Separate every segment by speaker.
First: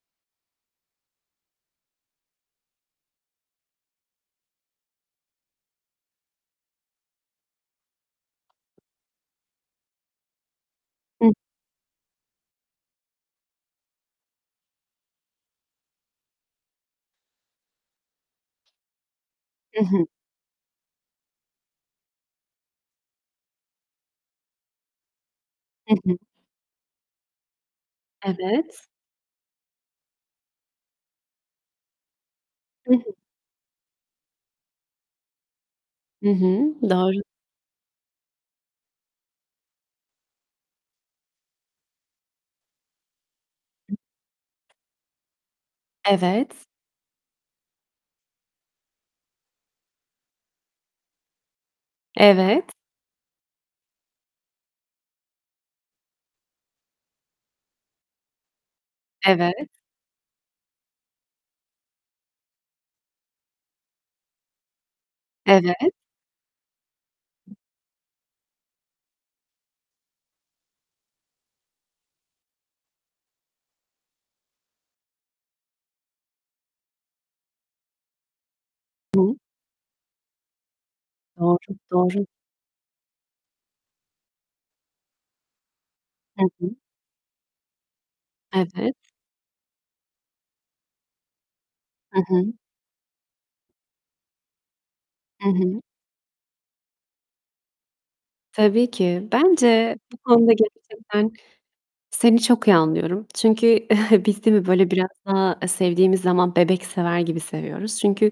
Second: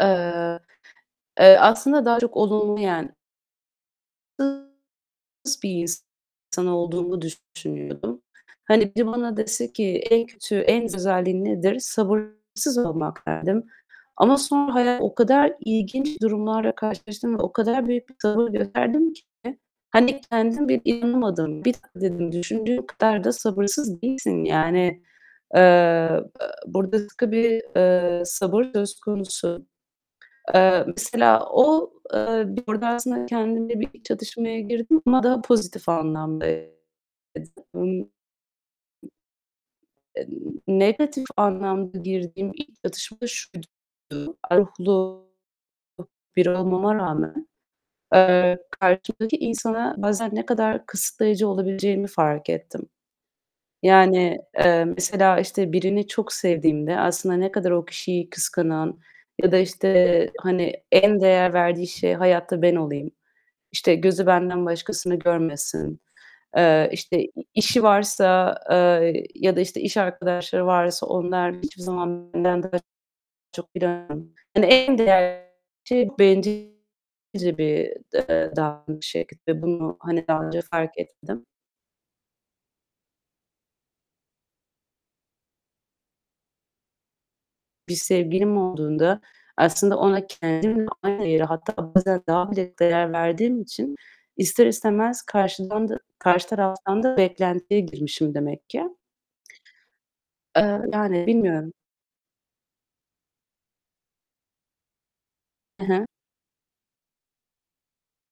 Speaker 1: Eee, eee, aslında daha çok olumlu yen [unintelligible] Bir insan olduğumu düşünüyordum. Hani, biri bana dese ki "En kötü, en
Speaker 2: [unintelligible]
Speaker 1: özelliğin nedir?" "Sabırsız olmak." derdim ama sonra hayat o kadar ilginç durumlarla karşılaştım ve o kadar büyük bir sabır gösterdim ki
Speaker 2: I hı.
Speaker 1: hani kendim bile inanamadım. "Bir dakika." dedim, "Düşündüğün kadar da sabırsız değilsin." Yani,
Speaker 2: I hı.
Speaker 1: eee, [unintelligible] eee, sabır
Speaker 2: Evet.
Speaker 1: söz konusu. Eee, mesela o, eee, orada
Speaker 2: Hı hı.
Speaker 1: aslında kendimle bir çatışmaya girdim ama daha pozitif
Speaker 2: Hı hı, doğru.
Speaker 1: [unintelligible] Emm, Negatif anlamda girdiğim ilk çatışma şuydu: [unintelligible] biri
Speaker 2: Evet.
Speaker 1: olmama rağmen, eee, karşımdaki insana bazen ne kadar kısıtlayıcı olabileceğimi fark
Speaker 2: Evet.
Speaker 1: ettim. Yani, eee, mesela, işte, birini çok sevdiğimde aslında ne kadar o kişiyi kıskanan ya da,
Speaker 2: Evet.
Speaker 1: işte, hani, en değer verdiği şey hayatta ben olayım, işte, gözü benden başkasını
Speaker 2: Evet.
Speaker 1: görmesin, eee, işte, i işi varsa, eee, ya da, işte, iş arkadaşları varsa onlarla hiçbir zaman benden daha çok [unintelligible] Yani en değerli şey bencilce bir, eee, davranış
Speaker 2: Hı.
Speaker 1: şekli. Bunu hani daha önce fark etmedim.
Speaker 2: Doğru, doğru. Hı hı.
Speaker 1: Bir sevgilim
Speaker 2: Evet.
Speaker 1: olduğunda, aslında ona kendimle aynı yeri, hatta
Speaker 2: Hı
Speaker 1: bazen daha
Speaker 2: hı.
Speaker 1: bile değer verdiğim için ister istemez
Speaker 2: Hı hı.
Speaker 1: karşıdan da karşı taraftan da beklentiye girmişim demek
Speaker 2: Tabii
Speaker 1: ki.
Speaker 2: ki. Bence bu konuda
Speaker 1: Eee, yani
Speaker 2: gerçekten
Speaker 1: bilmiyorum.
Speaker 2: seni çok iyi anlıyorum. Çünkü biz değil mi, böyle biraz daha, eee,
Speaker 1: He, he.
Speaker 2: sevdiğimiz zaman bebek sever gibi seviyoruz. Çünkü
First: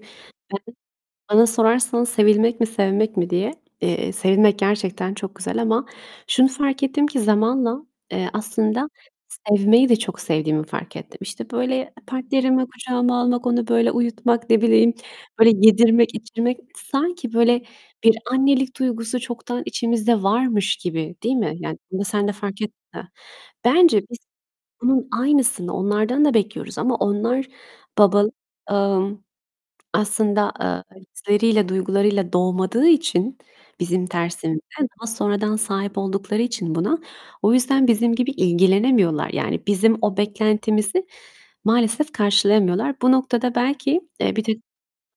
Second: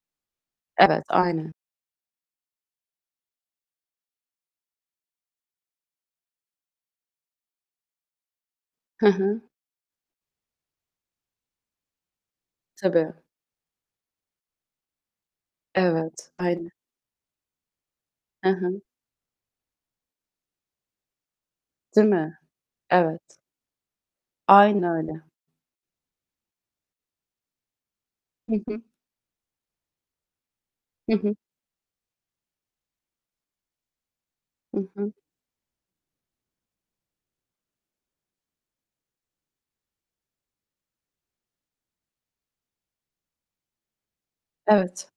Speaker 1: Evet,
Speaker 2: [unintelligible] bana
Speaker 1: aynen.
Speaker 2: sorarsan "Sevilmek mi, sevmek mi?" diye, eee, sevilmek gerçekten çok güzel ama şunu fark ettim ki zamanla, eee, aslında
Speaker 1: Hı hı.
Speaker 2: sevmeyi de çok sevdiğimi fark ettim. İşte, böyle partnerimi
Speaker 1: Tabii.
Speaker 2: kucağıma almak, onu böyle uyutmak, ne bileyim böyle yedirmek
Speaker 1: Evet,
Speaker 2: içirmek,
Speaker 1: aynen.
Speaker 2: sanki böyle bir
Speaker 1: He
Speaker 2: annelik
Speaker 1: he.
Speaker 2: duygusu çoktan içimizde varmış gibi, değil mi? Yani bunu
Speaker 1: Değil
Speaker 2: sen de
Speaker 1: mi?
Speaker 2: fark [unintelligible]
Speaker 1: Evet.
Speaker 2: Bence biz
Speaker 1: Aynen
Speaker 2: bunun
Speaker 1: öyle.
Speaker 2: aynısını onlardan da bekliyoruz ama onlar babal
Speaker 1: Hı hı.
Speaker 2: emm, aslında, eee,
Speaker 1: Hı hı.
Speaker 2: hisleriyle, duygularıyla doğmadığı için bizim tersimize,
Speaker 1: Hı
Speaker 2: daha
Speaker 1: hı.
Speaker 2: sonradan sahip oldukları için buna, o yüzden bizim gibi ilgilenemiyorlar. Yani bizim o beklentimizi maalesef karşılayamıyorlar. Bu noktada belki, eee, [unintelligible]
Speaker 1: Evet.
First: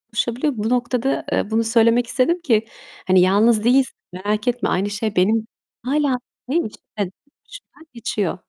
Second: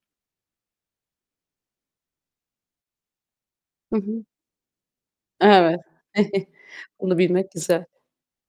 Speaker 2: Bu noktada, eee, bunu söylemek istedim ki hani yalnız değilsin
Speaker 1: Hı hı.
Speaker 2: merak etme, aynı şey benim
Speaker 1: Evet.
Speaker 2: hâlâ
Speaker 1: Bunu bilmek güzel.
Speaker 2: [unintelligible]